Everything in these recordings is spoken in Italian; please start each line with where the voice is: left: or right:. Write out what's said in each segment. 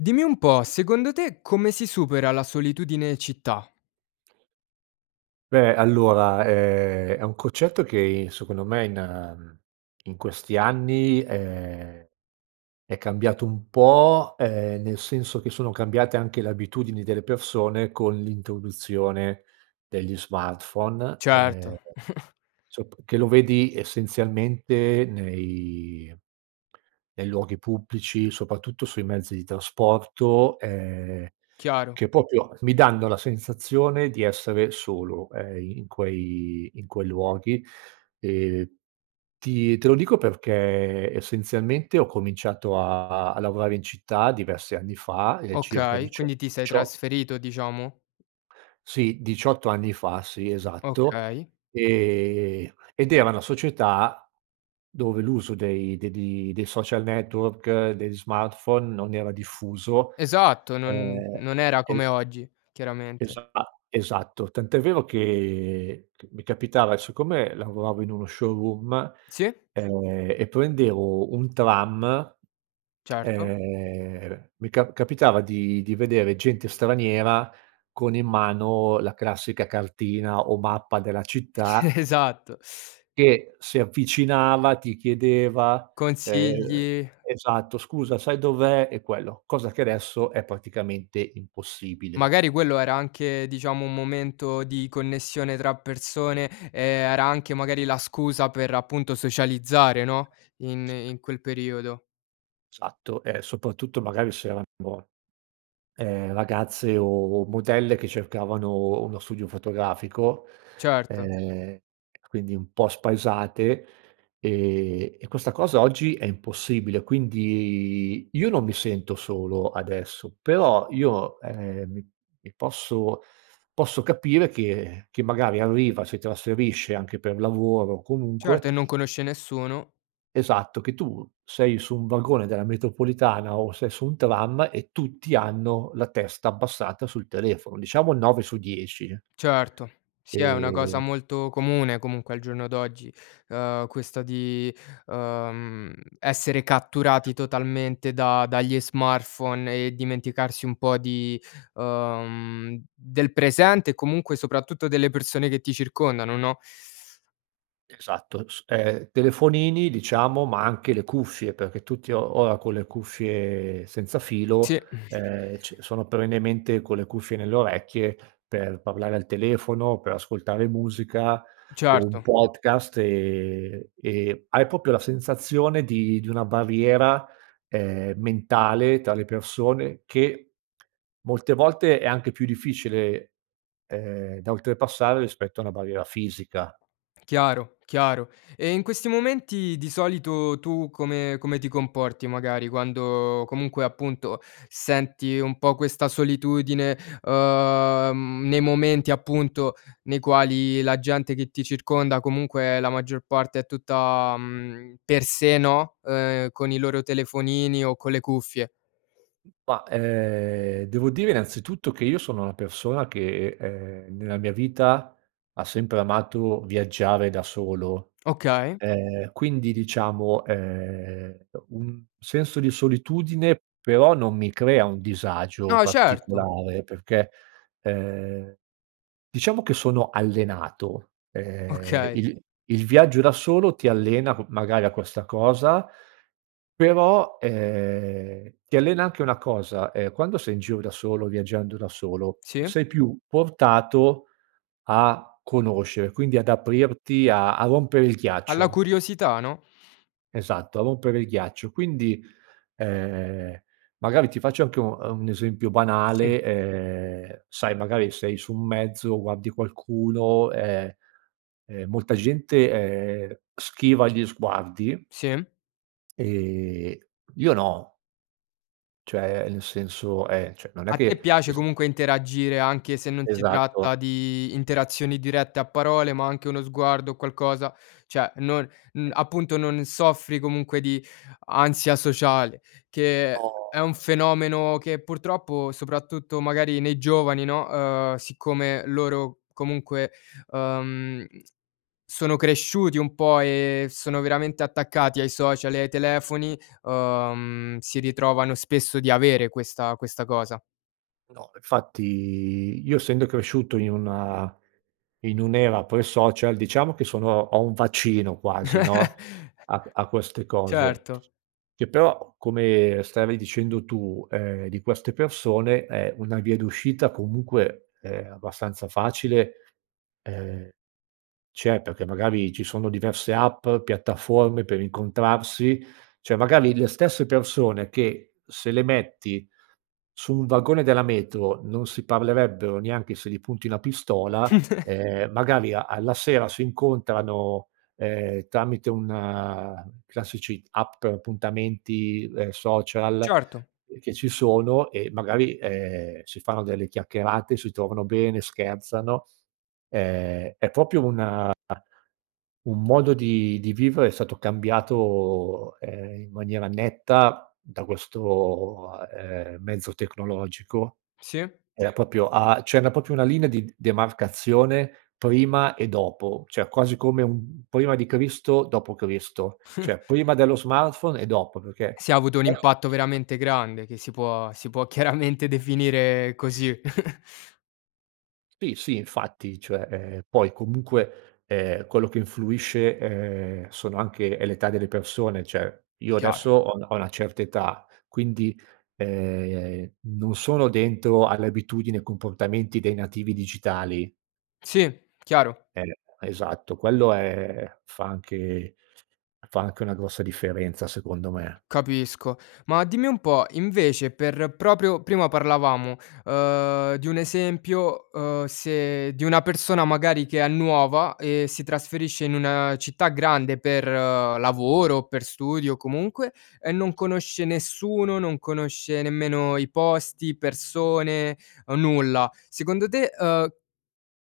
left: Dimmi un po', secondo te come si supera la solitudine in città?
right: Beh, allora è è un concetto che i secondo me in in questi anni è è cambiato un po’, ehm, nel senso che sono cambiate anche le abitudini delle persone con l’introduzione degli smartphone, ehm,
left: Certo.
right: sop che lo vedi essenzialmente nei nei luoghi pubblici, soprattutto sui mezzi di trasporto, ehm,
left: Chiaro.
right: che proprio mi danno la sensazione di essere solo, ehm, i in quei in quei luoghi. E ti te lo dico perché essenzialmente ho cominciato a a a lavorare in città diversi anni fa, ehm, circa
left: Okay,
right: dicio
left: quindi ti sei
right: dicio
left: trasferito diciamo?
right: Sì, 18 anni fa, sì, esatto,
left: Okay.
right: ehm, ed era una società dove l’uso dei de di dei social network, degli smartphone, non era diffuso,
left: Esatto, non
right: ehm,
left: non era
right: e
left: come oggi, chiaramente.
right: Esa esatto, tant’è vero che c mi capitava siccome lavoravo in uno showroom,
left: Sì.
right: e e prendevo un tram,
left: Certo.
right: ehm, mi cap capitava di di vedere gente straniera con in mano la classica cartina o mappa della città
left: Esatto
right: che si avvicinava, ti chiedeva, ehm
left: Consigli.
right: esatto: "Scusa sai dov’è" e quello; cosa che adesso è praticamente impossibile.
left: Magari quello era anche diciamo un momento di connessione tra persone, ehm, era anche magari la scusa per, appunto, socializzare no, in in quel periodo.
right: Esatto, e soprattutto magari se erano, boh, ehm, ragazze o modelle che cercavano uno studio fotografico,
left: Certo.
right: ehm, quindi un po’ spaesate, e e questa cosa oggi è impossibile. Quindi io non mi sento solo adesso, però io, ehm, mi mi posso posso capire che che magari arriva, si trasferisce anche per lavoro, comunque
left: Certo e non conosce nessuno.
right: Esatto, che tu sei su un vagone della metropolitana o sei su un tram e tutti hanno la testa abbassata sul telefono. Diciamo 9 su 10.
left: Certo. Sì è una cosa
right: Ehm.
left: molto comune comunque al giorno d'oggi, ehm, questa di, ehm, essere catturati totalmente da dagli smartphone e dimenticarsi un po' di ehm, del presente e comunque soprattutto delle persone che ti circondano, no?
right: Esatto, s ehm, telefonini diciamo, ma anche le cuffie, perché tutti o ora con le cuffie senza filo,
left: Sì.
right: ehm, c sono perennemente con le cuffie nelle orecchie, per parlare al telefono, per ascoltare musica o un
left: Certo.
right: podcast, e e hai proprio la sensazione di di una barriera, ehm, mentale tra le persone che molte volte è anche più difficile, ehm, da oltrepassare rispetto a una barriera fisica.
left: Chiaro, chiaro. E in questi momenti di solito tu come come ti comporti magari quando, comunque, appunto senti un po' questa solitudine, ehm, nei momenti appunto nei quali la gente che ti circonda comunque è la maggior parte è tutta, mhmm, per sé no, ehm, con i loro telefonini o con le cuffie?
right: Ma, ehm, devo dire innanzitutto che io sono una persona che, ehm, nella mia vita ha sempre amato viaggiare da solo.
left: Okay.
right: Ehm, quindi diciamo, ehm, uhm, un senso di solitudine però non mi crea un disagio
left: No, certo.
right: particolare, perché, ehm, diciamo che sono allenato. Ehm,
left: Okay.
right: il il viaggio da solo ti allena co magari a questa cosa, però, ehm, ti allena anche una cosa: ehm, quando sei in giro da solo, viaggiando da solo,
left: Sì.
right: sei più portato a conoscere, quindi ad aprirti, a a rompere il
left: Alla
right: ghiaccio.
left: curiosità, no.
right: Esatto, a rompere il ghiaccio. Quindi, ehm, magari ti faccio anche un uhm, un esempio
left: Sì.
right: banale: ehm, sai, magari sei su un mezzo, guardi qualcuno, ehm ehm, molta gente, ehm, schiva gli sguardi
left: Sì.
right: Ehm, io no. Cioè, ehm, nel senso ehm, cioè, non è
left: A te
right: che
left: piace
right: es
left: comunque interagire, anche se non si
right: Esatto.
left: tratta di interazioni dirette a parole, ma anche uno sguardo o qualcosa cioè non uhm,
right: Eh.
left: appunto non soffri comunque di ansia sociale, che è è
right: No.
left: un fenomeno che purtroppo soprattutto magari nei giovani no, ehm, siccome loro comunque, ehm, sono cresciuti un po' e sono veramente attaccati ai social e ai telefoni, ehm, si ritrovano spesso di avere questa questa cosa.
right: No, infatti io essendo cresciuto in una in un’era pre-social, diciamo che sono ho un vaccino quasi no, a q a queste cose,
left: Certo.
right: che però, come stavi dicendo tu, ehm, di queste persone, ehm, una via d’uscita comunque, ehm, abbastanza facile, ehm, c'è, perché magari ci sono diverse app, piattaforme per incontrarsi. Cioè, magari le stesse persone che, se le metti su un vagone della metro, non si parlerebbero neanche se gli punti una pistola, ehm, magari a alla sera si incontrano, ehm, tramite un classici app per appuntamenti, ehm, social
left: Certo.
right: che ci sono, e magari, ehm, si fanno delle chiacchierate, si trovano bene, scherzano. Ehm, è proprio un a un modo di di vivere è stato cambiato, ehm, in maniera netta da questo, ehm, mezzo tecnologico.
left: Sì.
right: Era proprio a cioè na proprio una linea di demarcazione, prima e dopo, cioè quasi come un prima di Cristo, dopo Cristo; cioè prima dello smartphone e dopo, perché,
left: Sì, ha avuto un
right: è
left: impatto veramente grande, che si può si può chiaramente definire così.
right: Sì, sì, infatti, cioè, ehm poi comunque, ehm, quello che influisce, ehm, sono anche è l’età delle persone. Cioè, io
left: Chiaro.
right: adesso ho una ho una certa età, quindi, ehm, non sono dentro alle abitudini, ai comportamenti dei nativi digitali.
left: Sì, chiaro.
right: Eh, esatto, quello è fa anche fa anche una grossa differenza, secondo me.
left: Capisco. Ma dimmi un po' invece per proprio prima parlavamo, ehm, di un esempio, uhm, se di una persona magari che è nuova e si trasferisce in una città grande per lavoro o per studio comunque, e non conosce nessuno, non conosce nemmeno i posti, persone, nulla. Secondo te, uhm,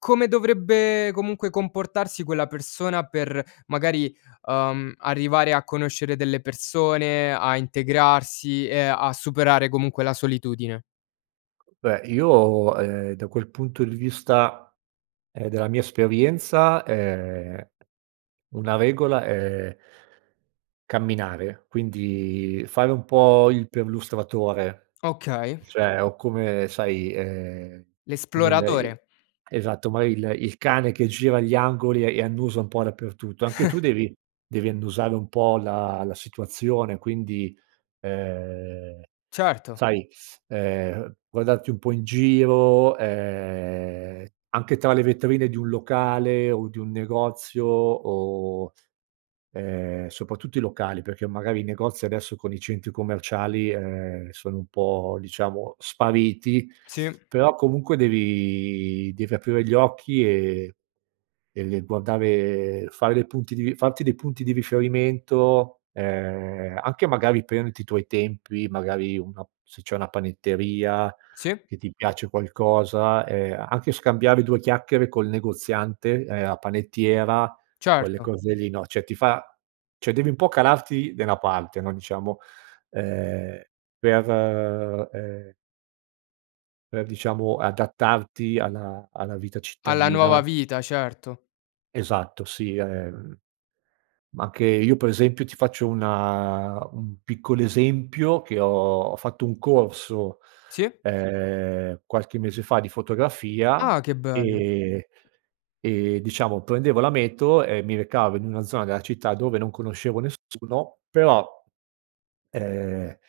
left: come dovrebbe comunque comportarsi quella persona per magari, uhm, arrivare a conoscere delle persone, a integrarsi e a superare comunque la solitudine?
right: Beh io, ehm, da quel punto di vista, ehm, della mia esperienza è una regola è camminare, quindi fare un po' il perlustratore
left: Okay.
right: cioè o come sai, ehm, come il i
left: L'esploratore.
right: esatto mari il il cane che gira gli angoli e annusa un po' dappertutto, anche tu devi devi annusare un po' la la situazione, quindi, ehm,
left: Certo.
right: sai, ehm, guardarti un po' in giro, ehm, anche tra le vetrine di un locale o di un negozio o, ehm, soprattutto i locali, perché magari i negozi adesso con i centri commerciali, ehm, sono un po', diciamo, spariti,
left: Sì.
right: però comunque devi devi aprire gli occhi e e e guardare fare dei punti di farti dei punti di riferimento, ehm, anche magari prenderti i tuoi tempi magari una se c'è una panetteria
left: Sì.
right: che ti piace qualcosa, ehm, anche scambiare due chiacchiere col negoziante, ehm, a panettiera quelle
left: Certo.
right: cose lì, no, cioè ti fa cioè devi un po' calarti nella parte no, diciamo ehm, per, ehm per diciamo adattarti alla alla vita
left: Alla nuova
right: cittadina.
left: vita, certo.
right: Esatto, sì, ehm, ma anche io per esempio ti faccio una un piccolo esempio che ho fatto un corso,
left: Sì.
right: ehm, qualche mese fa di
left: Ah,
right: fotografia
left: che bello.
right: e e diciamo prendevo la metro e mi recavo in una zona della città dove non conoscevo nessuno, però, ehm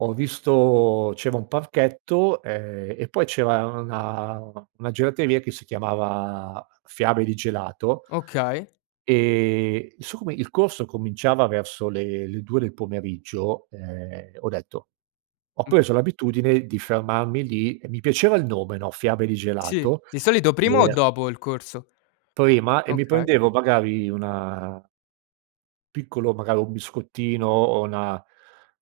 right: ho visto c'era un parchetto, ehm, e poi c'era una una gelateria che si chiamava Fiabe di gelato
left: Okay.
right: ehm, no so come il corso cominciava verso le le 2 del pomeriggio, ehm, ho detto ho
left: Mh.
right: preso l'abitudine di fermarmi lì e mi piaceva il nome no, Fiabe di
left: Sì,
right: gelato
left: di solito
right: e
left: prima o dopo il corso?
right: Prima e mi
left: Okay.
right: prendevo magari una piccolo, magari un biscottino o una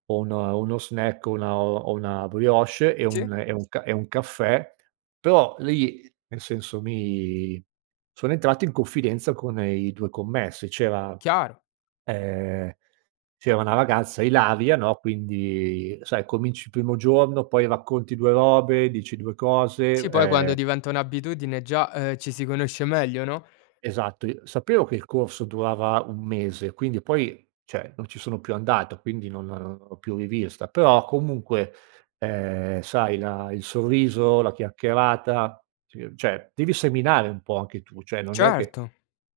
right: o un uno snack o una o una brioche e un
left: Sì.
right: e un ca e un caffè, però lì, nel senso, mi sono entrato in confidenza con i 2 commessi. C'era
left: Chiaro.
right: ehm, c'era una ragazza, Ilaria no, quindi sai cominci il primo giorno poi racconti 2 robe, dici 2 cose,
left: Sì poi quando
right: ehm
left: diventa un'abitudine già, uhm, ci si conosce meglio, no?
right: Esatto i sapevo che il corso durava 1 mese quindi poi cioè non ci sono più andato quindi non non l'ho più rivista, però comunque, ehm, sai la il sorriso, la chiacchierata ci cioè devi seminare un po' anche tu, cioè non è che
left: Certo.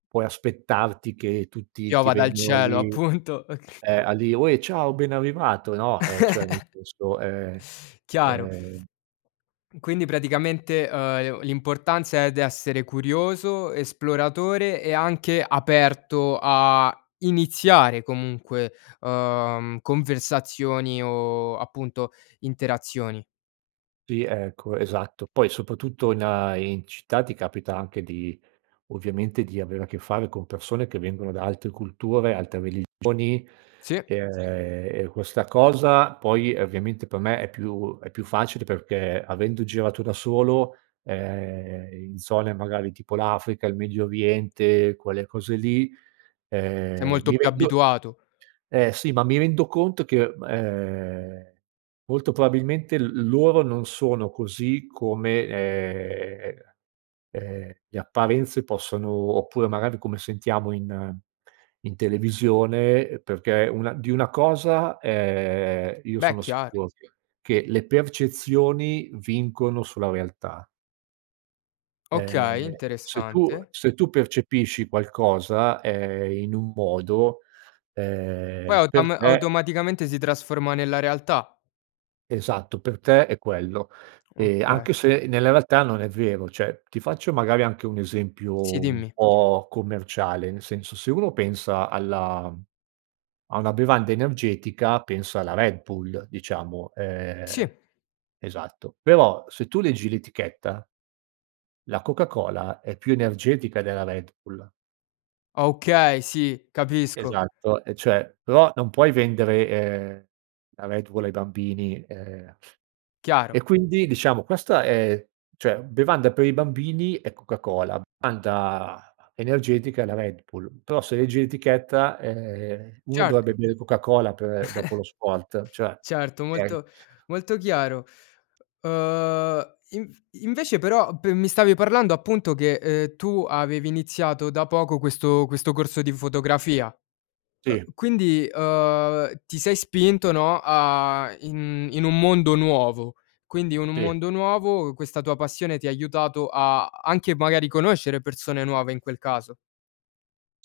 right: puoi aspettarti che tutti ti
left: Piova dal
right: vengono
left: cielo
right: lì,
left: appunto, ok
right: ehm, a di' "Ue, ciao ben arrivato." No, ehm, cioè nel senso, ehm,
left: Chiaro.
right: ehm
left: Quindi praticamente, uhm, e o l'importanza, ehm, d'essere curioso, esploratore e anche aperto a iniziare comunque, uhm, conversazioni o appunto interazioni.
right: Sì ecco esatto, poi soprattutto in in città ti capita anche di ovviamente, di avere a che fare con persone che vengono da altre culture, altre religioni,
left: Sì.
right: ehm, e questa cosa poi, ovviamente, per me, è più è più facile perché avendo girato da solo, ehm, in zone magari tipo l'Africa, il Medio Oriente, quelle cose lì,
left: Sei
right: ehm,
left: molto
right: mi
left: più
right: rendo
left: abituato.
right: ehm, sì ma mi rendo conto che m ehm, molto probabilmente l loro non sono così come, ehm, ehm, le apparenze possono oppure magari come sentiamo in in televisione, ehm, perché una di una cosa, ehm, io
left: Beh
right: sono
left: chiaro.
right: sicu che le percezioni vincono sulla realtà
left: Okay,
right: ehm, se tu
left: interessante.
right: se tu percepisci qualcosa, ehm, in un modo,
left: Poi
right: ehm, per
left: autom
right: te
left: automaticamente si trasforma nella realtà.
right: Esatto per te è quello. E
left: Oka
right: anche se nella realtà non è vero. Cioè ti faccio magari anche un
left: Sì,
right: esempio un
left: dimmi.
right: po' commerciale, nel senso se uno pensa alla a una bevanda energetica, pensa alla Red Bull, diciamo,
left: Sì.
right: ehm esatto, però se tu leggi l'etichetta la Coca-Cola è più energetica della Red Bull.
left: Okay, sì, capisco.
right: Esatto, e cioè però non puoi vendere, ehm, la Red Bull ai bambini, uhm,
left: Chiaro.
right: e quindi diciamo questa è cioè bevanda per i bambini è Coca-Cola, bevanda energetica è la Red Bull, però se leggi l'etichetta, ehm, uno dovrebbe
left: Certo.
right: bere Coca-Cola per dopo lo sport cioè,
left: Certo
right: okay?
left: molto molto chiaro. Uhm, inv invece però pe mi stavi parlando appunto che, uhm, tu avevi iniziato da poco questo questo corso di fotografia.
right: Sì.
left: Uhm, quindi, uhm, ti sei spinto no, a in in un mondo nuovo, quindi o in un
right: Sì.
left: mondo nuovo questa tua passione ti ha aiutato a anche magari conoscere persone nuove, in quel caso.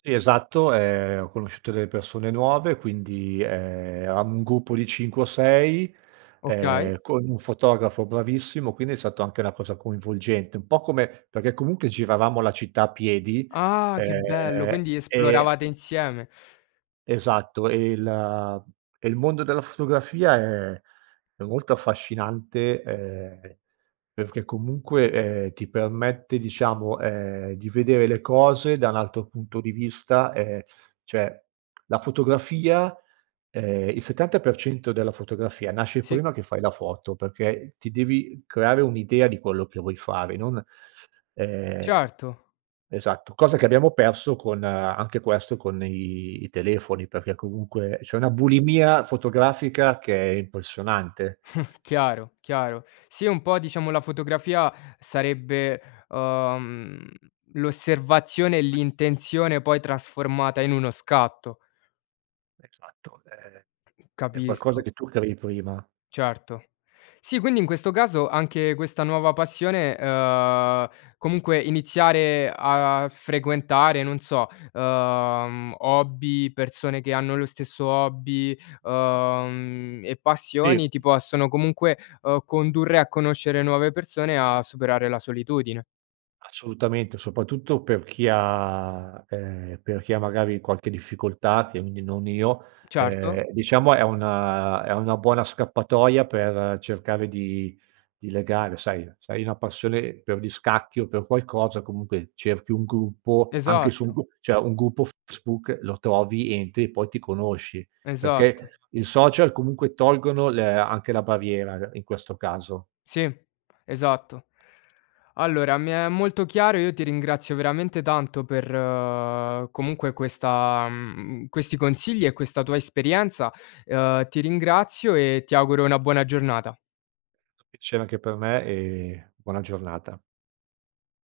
right: Sì, esatto, ehm, ho conosciuto delle persone nuove quindi, ehm, eravamo un gruppo di 5 o 6
left: Okay.
right: ehm, con un fotografo bravissimo, quindi è stato anche una cosa coinvolgente un po' come perché comunque giravamo la città a piedi,
left: Ah, che bello!
right: ehm,
left: Quindi
right: e
left: esploravate insieme.
right: Esatto e il e il mondo della fotografia è è molto affascinante, ehm, perché comunque, ehm, ti permette, diciamo, ehm, di vedere le cose da un altro punto di vista, ehm, cioè la fotografia ehm, il 70% della fotografia nasce
left: Sì.
right: prima che fai la foto, perché ti devi creare un'idea di quello che vuoi fare non, ehm
left: Certo.
right: esatto, cosa che abbiamo perso con anche questo con i i telefoni, perché comunque c'è una bulimia fotografica che è impressionante.
left: Chiaro, chiaro. Sì un po' diciamo la fotografia sarebbe, uhm, l'osservazione e l'intenzione, poi trasformata in uno scatto.
right: Esatto, è è qualcosa
left: Capisco.
right: che tu crei prima.
left: Certo. Sì, quindi in questo caso anche questa nuova passione uhm, comunque iniziare a frequentare non so, uhm, hobby, persone che hanno lo stesso hobby, uhm, e
right: Sì.
left: passioni ti possono comunque, uhm, condurre a conoscere nuove persone, a superare la solitudine.
right: Assolutamente, soprattutto per chi ha ehm, per chi ha magari qualche difficoltà [unintelligible] non io,
left: Certo.
right: ehm, diciamo è una è una buona scappatoia per cercare di di legare, sai, se hai una passione per gli scacchi o per qualcosa, comunque, cerchi un gruppo anche su un
left: Esatto.
right: gru cioè un gruppo Facebook lo trovi, entri e poi ti conosci, perché
left: Esatto.
right: i social comunque tolgono le anche la barriera [unintelligible] in questo caso.
left: Sì. Esatto. Allora, mi è molto chiaro io ti ringrazio veramente tanto per, comunque, questa mhmm, questi consigli e questa tua esperienza, uhm, ti ringrazio e ti auguro una buona giornata.
right: [unintelligible] Piacere anche per me e buona giornata.